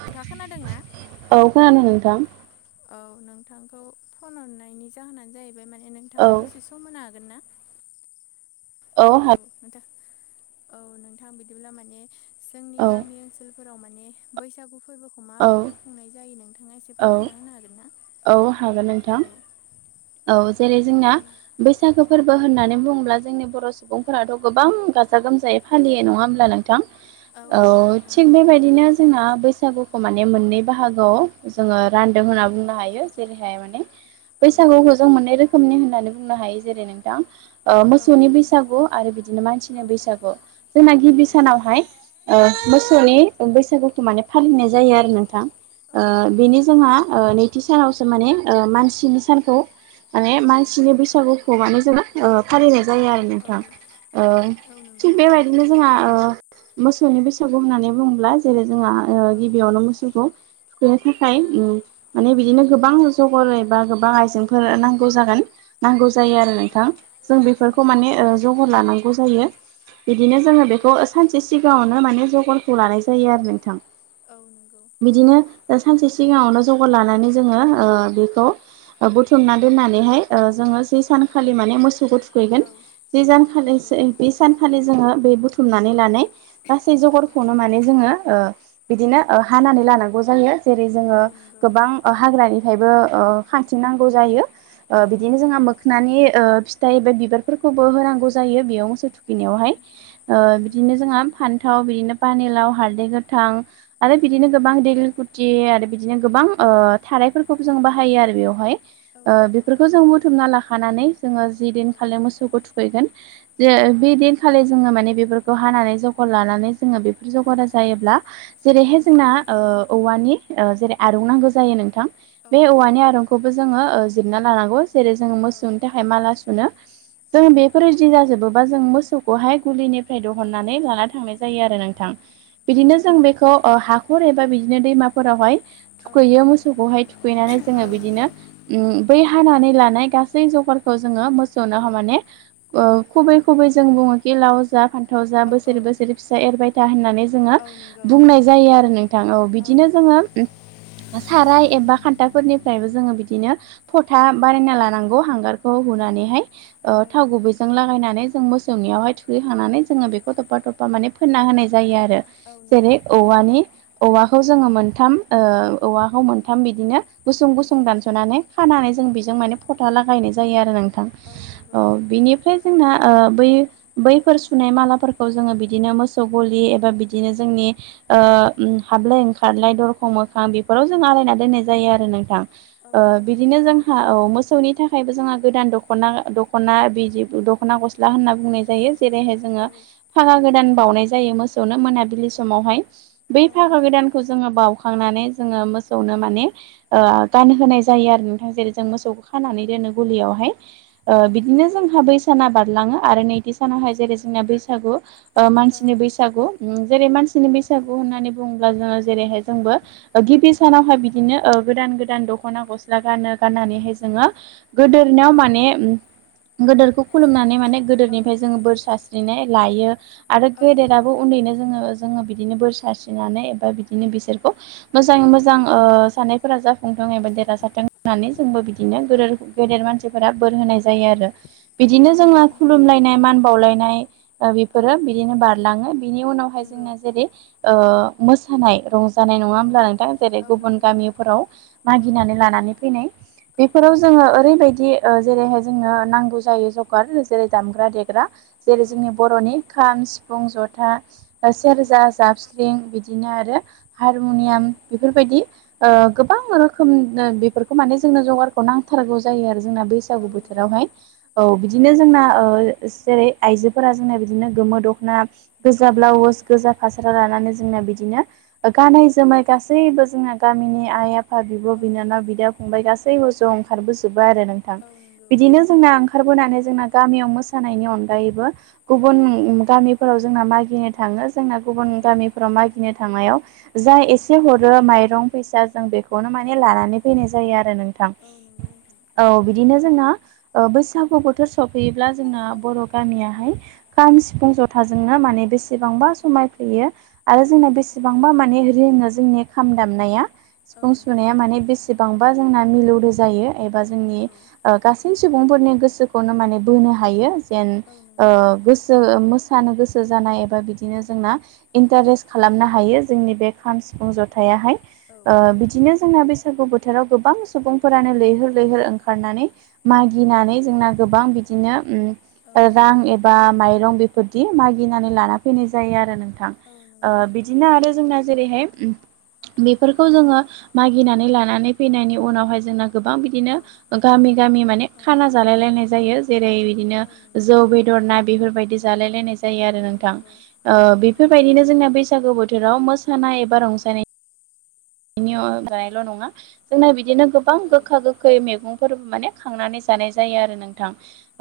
नोंथाङा खोनादों ना? औ खोनादों नोंथां। औ नोंथांखौ फन हरनायनि जाहोनानो जाहैबाय माने औ नोंथाङा दसे सम होनो हागोन ना? औ नोंथां औ नोंथां बिदिब्ला माने जोंनि औ गामि ओनसोल सोलफोराव माने बैसागु फोरबोखौ औ माबायदि खुंनाय जायो नोंथाङा एसे औ फोरमायना होनो हागोन ना? औ हागोन नोंथां औ औ जेरै औ जोंना बैसागो फोरबो होननानै बुङोब्ला जोंनि बर' सुबुंफोराथ' गोबां गाजा गोमजायै फालियो नङा होमब्ला नोंथां? औ नंगौ नोंथां थिग नंगौ बेबायदिनो जोंना बैसागुखौ माने मोननै बाहागोआव जोङो रानदों औ होनना बुंनो हायो जेरैहाय माने औ बैसागुखौ जों मोननै रोखोमनि होननानै बुंनो हायो जेरै नोंथां ओ औ मोसौनि नंगौ बैसागु आरो बिदिनो औ मानसिनि बैसागु। जोंना गिबि नंगौ सानावहाय ओ मोसौनि बैसागुखौ माने फालिनाय जायो औ आरो नोंथां औ ओ नंगौ बेनि जोंहा ओ नै थि सानावसो माने ओ मानसिनि सानखौ माने औ मानसिनि बैसागु खौ माने जोङो ओ फालिनाय जायो आरो नोंथां ओ औ नंगौ थिग बेबाय दिनो जोंहा ओ मोसौनि बैसागु होननानै बुङोब्ला जेरै जोंहा ओ औ गिबियावनो मोसौखौ थुखैनो थाखाय औ उम नंगौ माने बिदिनो गोबां जगर एबा गोबां आइजेंफोर नांगौ जागोन। नांगौ औ जायो आरो नंगौ नोंथां जों बेफोरखौ नंगौ माने ओ जगर लानांगौ जायो। बिदिनो नंगौ जोङो नोंथां बेखौ सानसे सिगाङावनो माने जगरखौ लानाय जायो आरो नोंथां। औ नंगौ। बिदिनो ओ सानसे सिगाङावनो जगार लानानै जोङो ओ बेखौ ओ बुथुमना दोन्नानैहाय जोङो ओ जि सानखालि माने मोसौखौ सै औ नंगौ जेजानखालिसे जोङो बे बुथुमनानै लानाय गासै औ जगरखौनो माने जोङो ओ बिदिनो ओ हानानै लानांगौ जायो जेरै जोङो औ नंगौ ओं हाग्रानिफ्रायबो ओ खांथिं नांगौ जायो ओ औ बिदिनो नंगौ जोंहा मोखो नानि फिथाइ एबा बिबार फोरखौबो औ होनांगौ जायो बेयाव मोसौ औ थुखैनायावहाय नंगौ ओ नंगौ बिदिनो जोंहा फान्थाव बिदिनो पानिलाव हारदै गोथां आरो औ बिदिनो गोबां दैलि थि आरो बिदिनो गोबां ओ थाराइफोरखौबो जों बाहायो आरो बेवहाय औ ओ नंगौ बेफोरखौ जों बुथुमना लाखानानै जोङो जि दिन औ खालि मोसौखौ थुखैगोन जे औ नंगौ बेदिनखालि जोङो माने बेफोरखौ खौ हानानै जगार लानानै जोङो बेफोर औ जगारा जायोब्ला जेरैहाय औ जोंना ओ औवानि जेरै आरौ नांगौ जायो नोंथां औ बे नंगौ औवानि खौबो जोङो ओ जिरना लानांगौ जेरै जोङो औ मोसौनि थाखाय फाय माला सुनो जों बेफोरबादि जाजोबोबा जों मोसौखौहाय गुलिनि फ्राय औ दहननानै नंगौ लाना थांनाय जायो आरो नोंथां। बिदिनो जों नंगौ बेखौ हाखर एबा बिदिनो दैमाफोरावहाय औ थुखैयो मोसौखौहाय थुखैनानै औ जोङो बिदिनो नंगौ उम बै हानानै लानाय गासै जगारखौ जोङो औ मोसौनाव माने ओ खुबै खुबै जों बुङो बे लाव जा फान्थाव जा औ बोसोरे बोसोरे फिसा एरबाय था होननानै जोङो औ नंगौ बुंनाय औ जायो आरो नोंथां औ बिदिनो जोङो साराय एबा खान्थाफोरनिफ्रायबो जोङो बिदिनो औ फथा नंगौ बारायना लानांगौ हांगारखौ नंगौ हुनानैहाय ओ औ थाव नंगौ गुबैजों लागायनानै जों मो सौनियावहाय थुगैखांनानै जोङो बेखौ थबफा थबफा माने फोनना होनाय जायो आरो औ जेरै नंगौ औवानि औवाखौ जोङो मोनथाम ओ औवाखौ मोनथाम बिदिनो गुसुं गुसुं औ दानस'नानै खानानै जों औ बेजों माने फथा लागायनाय जायो आरो नोंथां। नंगौ औ नोंथां बिनिफ्राय जोंना ओ बै बैफोर सुनाय मालाफोरखौ जोङो बिदिनो मोसौ गलि एबा बिदिनो जोंनि ओ उम हाबलाय ओंखारलाय दरखं मोखां बे फोराव जों आलायना दोननाय जायो आरो नोंथां औ ओ नंगौ बिदिनो जों हा औ मोसौनि थाखायबो जोंहा गोदान दख'ना दख'ना बिदि दख'ना गसला ब्ला होनना बुंनाय जायो जेरैहाय औ जोङो फागा गोदान बावनाय जायो मोसौनो मोनाबिलि समावहाय औ बै फागा गोदान खौ जोङो बावखांनानै जोङो मोसौनो माने ओ गानहोनाय जायो आरो नोंथां जेरै जों मोसौखौ खानानै दोनो गुलियावहाय ओ बिदिनो जोंहा बै साना बारलाङो आरो नैथि सानावहाय जेरै जोंना बैसागु ओ मानसिनि बैसागु जेरै मानसिनि बैसागु होननानै बुङोब्ला जोङो जेरैहाय जोंबो गिबि औ सानावहाय बिदिनो गोदान गोदान दख'ना गस्ला गानो गाननानैहाय जोङो गोदोरनियाव माने उम गोदोरखौ खुलुमनानै माने औ गोदोरनिफ्राय जोङो बोर सारस्रि बिदिनो लायो आरो औ नंगौ गेदेराबो उन्दैनो जोङो जोङो बिदिनो बोर सारस्रिनानै एबा बिदिनो बिसोरखौ मोजाङै मोजां औ औ ओ फोरा जाफुंथों एबा देरहासाराथों होननानै जोंबो बिदिनो गेदेर गेदेर मानसिफोरा बोर होनाय जायो आरो औ बिदिनो नंगौ जोंना नोंथां खुलुमलायनाय मान बावलायनाय ओ औ बेफोरो बिदिनो बारलाङो बिनि उनावहाय नंगौ जोङो जेरै ओ मोसानाय रंजानाय नङा औ अब्ला नोंथां जेरै औ नंगौ गुबुन नोंथां गामिफोराव औ मागिनानै लानानै फैनाय औ औ बेफोराव जोङो ओरैबायदि ओ जेरैहाय जोंनो नांगौ जायो जगार जेरै दामग्रा देग्रा औ जेरै जोंनि बर'नि खाम सिफुं जथा औ सेरजा जाबस्रिं बिदिनो आरो औ हारमुनियाम बेफोरबायदि गोबां रोखोम औ बेफोर खो माने जोंनो जगारखौ नांथारगौ जायो आरो जोंना बे औ बैसागु नंगौ बोथोरावहाय औ बिदिनो जोंना जेरै आइजोफोरा जोंना बिदिनो गोमो दख'ना औ गोजा ब्लाउस गोजा फासारा लानानै जोंना बिदिनो औ गानै जोमनाय गासैबो जोंना गामिनि आइ आ फा बिब' बिनानाव बिदा फंबाय गासैबो ज' ओंखारबोजोबो आरो नोंथां। औ नंगौ बिदिनो जोंना ओंखारबोनानै जोंना गामियाव मोसानायनि अनगायैबो औ गुबुन गामि फोराव जोंना मागिनो थाङो जोंना गुबुन गामिफोराव मागिनो थांनायाव जा ए से हरो माइरं फैसा जों बेखौनो औ माने लानानै फैनाय जायो आरो नोंथां। औ नंगौ नोंथां औ बिदिनो जोंना ओ बैसागु बोथोर सफैयोब्ला जोंना बर' औ गामियाहाय खाम सिफुं ज जथा जोंनो माने बेसेबांबा समायफ्लेयो आरो औ जोंना बेसेबांबा माने रिङो जोंनि खाम दामनाया औ सिफुं नंगौ सुनाया माने बेसेबांबा जोंना मिलौदो जायो। एबा जोंनि औ गासै सुबुंफोरनि गोसोखौनो माने बोनो हायो। जेन औ नंगौ ओ गोसो मोसानो गोसो जानाय एबा बिदिनो जोंना औ इन्टारेस्ट खालामनो हायो जोंनि बे खाम सिफुं जथायाहाय औ ओ बिदिनो जोंना बैसागु बोथोराव गोबां सुबुंफोरानो औ लैहोर लैहोर ओंखारनानै मागिनानै जोंना गोबां बिदिनो नंगौ औ नंगौ औ रां ए बा माइरं बेफोरदि मागिनानै लाना फैनाय जायो आरो नोंथां। औ नंगौ औ ओ नंगौ औ नंगौ बि दिनो आरो जोंना जेरैहाय बेफोर औ खौ जोङो मागिनानै लानानै फैनायनि उनावहाय जोंना गोबां बिदिनो गामि गामि औ माने खाना जालाय लायनाय जायो जेरै बिदिनो औ नंगौ जौ बे दर ना बेफोरबायदि जालाय लनाय जायो आरो औ नोंथां नंगौ बेफोरबायदिनो जोंना बे बैसागो बोथोराव मोसानाय एबा रंजानाय बिनि अनगायल' नङा जोंना बिदिनो गोबां गोखा गोखै मैगंफोर माने खांनानै जानाय जायो आरो नोंथां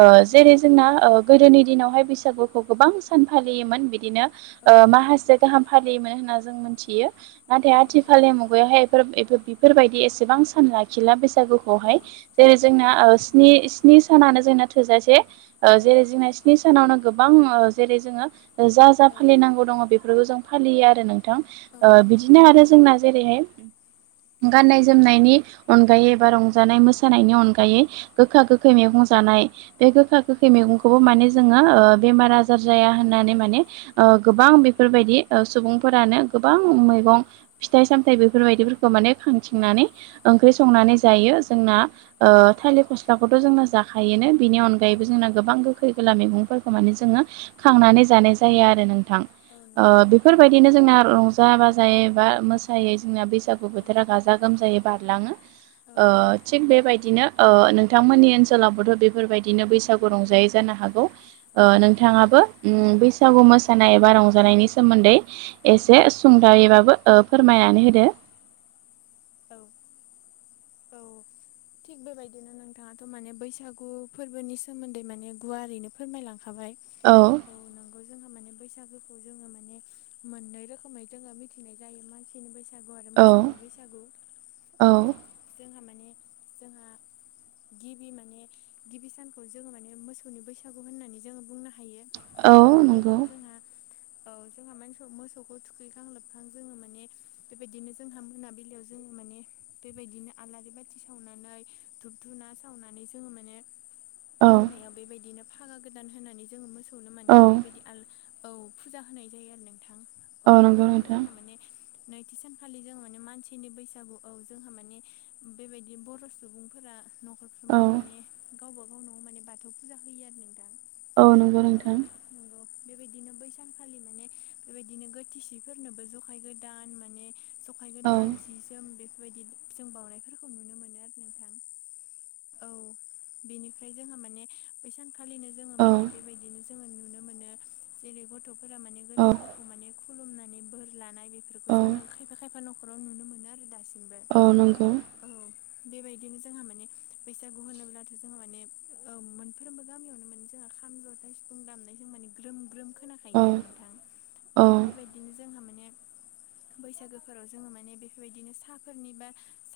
ओ जेरै जोंना ओ गोदोनि दिनावहाय बैसागुखौ गोबां सान फालियोमोन बिदिनो माहासे गाहाम फालियोमोन होन्ना जों मोनथियो नाथाय औ आथि नंगौ मुगायावहाय बेफोरबायदि एसेबां सान लाखिला बैसागु बावहाय औ जेरै औ जोंना नंगौ ओ स्नि स्नि सानानो जोंना थोजासे ओ औ जेरै जोंना स्नि सानावनो गोबां जेरै जोङो जा औ फालिनांगौ दङ बेफोरखौ जों फालियो आरो नों थां‌ औ ओ नंगौ बिदिनो नोंथां आरो जोंना जेरैहाय औ गाननाय जोमनायनि अनगायै बा रंजानाय मोसानायनि अनगायै गोखा गोखै मैगं जानाय बे गोखा गोखै औ मैगंखौबो माने जोङो बेमार आजार जाया होननानै माने गोबां बेफोरबायदि सुबुंफोरानो गोबां मैगं फिथाइ सामथाय बेफोरबायदिफोर खो माने औ खांथिंनानै ओंख्रि संनानै जायो जोंना ओ नंगौ थालिर फस लाखौथ' जोंना जाखायोनो बेनि अनगायैबो जोंना गोबां गो खै गोला मैगंफोरखौ माने जोङो खांनानै जानाय जायो आरो नोंथां। ओ ओं। बेफोरबायदिनो जोंना रंजा बाजायै बा मोसा सायै जोंना बैसागु बोथोरा गाजा गोमजायै बारलाङो। औ ओ थिग बेबायदिनो नोंथांमोननि ओनसोलावबोथ' बेफोरबायदिनो बैसागु रंजायो जानो हागौ। औ नोंथाङाबो बैसागु मोसानाय एबा रंजानायनि सोमोन्दै एसे सुंदयैबाबो फोरमायनानै होदो। औ। औ। थिग बेबायदिनो नोंथाङाथ' माने बैसागु फोरबोनि सोमोन्दै माने गुवारैनो फोरमायलांखाबाय। औ। औ नोंगौ जोंहा माने बैसागोखौ जोङो माने मोननै रोखोमै जोङो मिथिनाय जायो मा खासेनि बैसागु आरो औ मोसौनि बैसागु औ जोंहा माने जोंहा गिबि माने गिबि सानखौ जोङो माने मोसौनि बैसागु होननानै जोङो बुंनो हायो। औ बेबायदिनो जोंहा औ जोंहा मानस मोसौखौ थुखैखां लोबखां जोङो माने बेबायदिनो जोंहा मोनाबिलियाव जोङो माने बेबायदिनो आलारि बाथि सावनानै धुुबधुना सावनानै जोङो माने औ मोनायाव बेबायदिनो फागा गोदान होनानै जोङो मोसौनो माने औ बेबायदि आल औ फुजा होनाय जायो आरो नोंथां औ नंगौ बेबायदिनो नोंथां जोंहा माने नैथि सानखालि जों माने मानसिनि बैसागु औ जोंहा माने बेबायदि बर' सुबुंफोरा औ न'खरफ्रोमबो माने गावबा गाव न'आव माने बाथौ फुजा होयो आरो नोंदां। औ नंगौ औ नोंथां नंगौ बेबायदिनो बैसानखालि माने बेबायदिनो गोथिसिफोरनोबो जखाय गोदान माने सखाय औ गोदान जि जोम बेफोरबायदि जों बावनाय खौ नुनो मोनो आरो नोंथां। औ बेनिफ्राय जोंहा माने बै सान फालिनो जोङो औ माने बेबायदिनो जोङो नुनो मोनो जेरै गथ'फोरा माने औ गेदेरफोरखौ माने खुलुमनानै बोर लानाय बेफोरखौ औ जोङो खायफा खायफा न'खराव नुनो मोनो आरो दासिमबो। औ नंगौ। औ बेबायदिनो जोंहा माने बैसागु होनोब्लाथ' जोंहा माने औ मोनफ्रोमबो गामियावनो मोनसे जोंहा खाम जथा सिफुं दामनाय जों माने ग्रोम ग्रोम औ खोनाखायो आरो नोंथां। औ बेबायदिनो जोंहा माने बैसागोफोराव जोङो माने बेफोरबायदिनो साहाफोरनि बा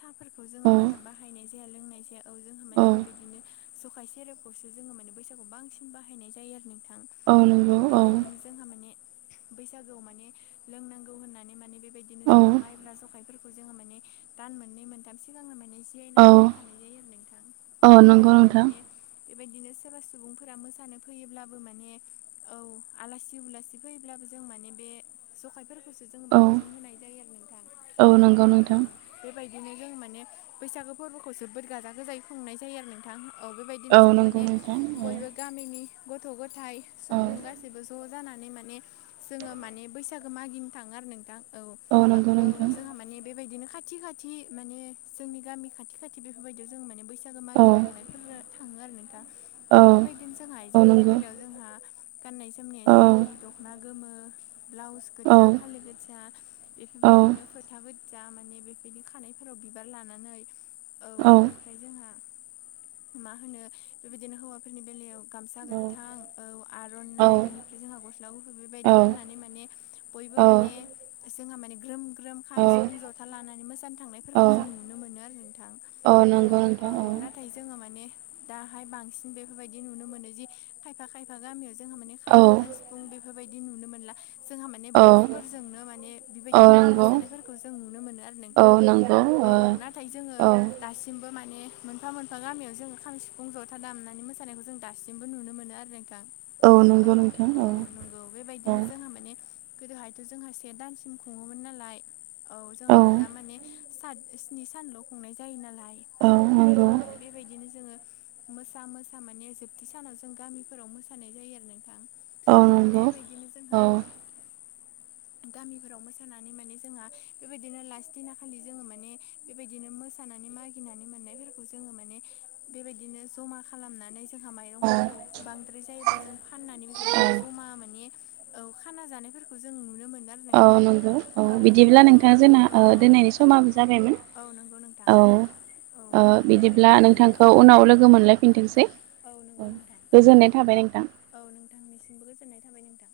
साफोरखौ जोङो औ बारा बाहायनाय जाया लोंनाय जाया औ जोंहा माने बेबायदिनो ज खाय सेरेबखौसो जोङो माने बैसागु बांसिन बाहायनाय जायो आरो नोंथां। औ बेबायदिनो जों जोंहा माने बैसागोआव माने लोंनांगौ होननानै माने बे बायदिनो औ जोंहा माइबब्ला जखायफोरखौ जोङो माने दान मोननै मोनथाम सिगांनो माने जियाइनानै औ दोनखानाय जायो आरो नोंथां। औ नंगौ बेबायदिनो नोंथां माने बेबायदिनो सोरबा सुबुंफोरा मोसानो फैयोब्लाबो माने औ आलासि उलासि फैयोब्लाबो जों माने बे जखायफोरखौसो जोङो औ बांसिन होनाय जायो आरो नोंथां। औ नंगौ औ नोंथां बेबायदि बिदिनो जों माने बैसागो फोरबोखौ जोबोद गाजा गोजायै खुंनाय जायो आरो नोंथां। औ औ बेबायदिनो जोङो नंगौ माने नोंथां बयबो औ गामिनि गथ' गथायाइ औ सुबुं गासैबो ज' जानानै माने जोङो माने बैसागो मागिनो थाङो आरो नोंथां। औ बा नंगौ औ नोंथां जोंहा माने बेबायदिनो खाथि खाथि माने जोंनि गामि खाथि खा थि बेफोरबायदियाव जों माने बैसागो औ मागिनो थांनायफोर थाङो आरो नोंथां। औ बेबायदिनो जोंहा औ आइजोफोरनि नंगौ बेलायाव जोंहा गाननाय जोमनाया औ जेरैहाय दखना गोमो ब्लाउस औ गोजा फालि गोजा औ बेफोरबायदिनो फोथा गोजा माने बे बेनि खानायफोराव बिबार लानानै औ बेनि ओमफ्राय जोंहा मा होनो बेबायदिनो हौवाफोरनि बेलायाव गामसा गोथां औ औ आर'नाइ बेनिफ्राय जोंहा गस्ला गुफुर बेबायदि औ गाननानै माने बयबो माने जोंहा माने ग्रोम ग्रोम खाम सिफुं जथा लानानै मो सानो थांनायफोरखौ जों नुनो मोनो आरो नोंथां। औ नंगौ औ नोंथां नाथाय जोङो माने दाहाय बांसिन बेफोरबायदि नुनो मोनो जि खायफा खायफा गामियाव जोंहा माने खाम औ जथा सिफुं बेफोरबायदि नुनो मोनला। जोंहा माने औ बक्सफोरजोंनो माने औ बेबायदि गोबां नंगौ मोसानायफोरखौ जों नुनो मोनो आरो नों औ नंगौ औ नाथाय जोङो औ दासिमबो माने मोनफा मोनफा गामियाव जों खाम सिफुं ज'था दामनानै मोसानायखौ जों दा सिमबो नुनो मोनो आरो नोंथां। औ औ नंगौ बेबायदिनो औ जोंहा माने गोदोहायथ' जोंहा से दानसिम खुङोमोन नालाय औ जोंहाथ' दा माने सात स्नि सानल' खुंनाय जायो नालाय औ जोंहा माने बेबायदिनो जोङो मोसा मोसा माने जोबथि सानाव जों गामिफोराव मोसानाय जायो आरो नोंथां। औ बेबायदिनो जोंहा औ गामिफोराव मोसानानै माने जोंहा बेबायदिनो लास्ट दिना खालि जोङो माने बेबायदिनो मोसानानै मागिनानै मोननायफोरखौ जोङो माने बेबायदिनो जमा खालामनानै जोंहा औ माइरंफोरखौ बांद्राय जायोब्ला जों फाननानै बेबायदिनो औ जमा माने औ खाना जानायफोरखौ जों नुनो मोनगोन। औ नंगौ औ बिदिब्ला नोंथाङा जोंना औ ओ औ दोननायनि समाबो जाबायमोन। औ नंगौ नोंथां औ औ ओ दे बिदिब्ला नोंथां नोंथांखौ उनाव लोगो मोनलायफिनथोंसै। औ नंगौ नोंथां गोजोननाय थाबाय नोंथां। औ नोंथांनिसिमबो गोजोननाय थाबाय नोंथां।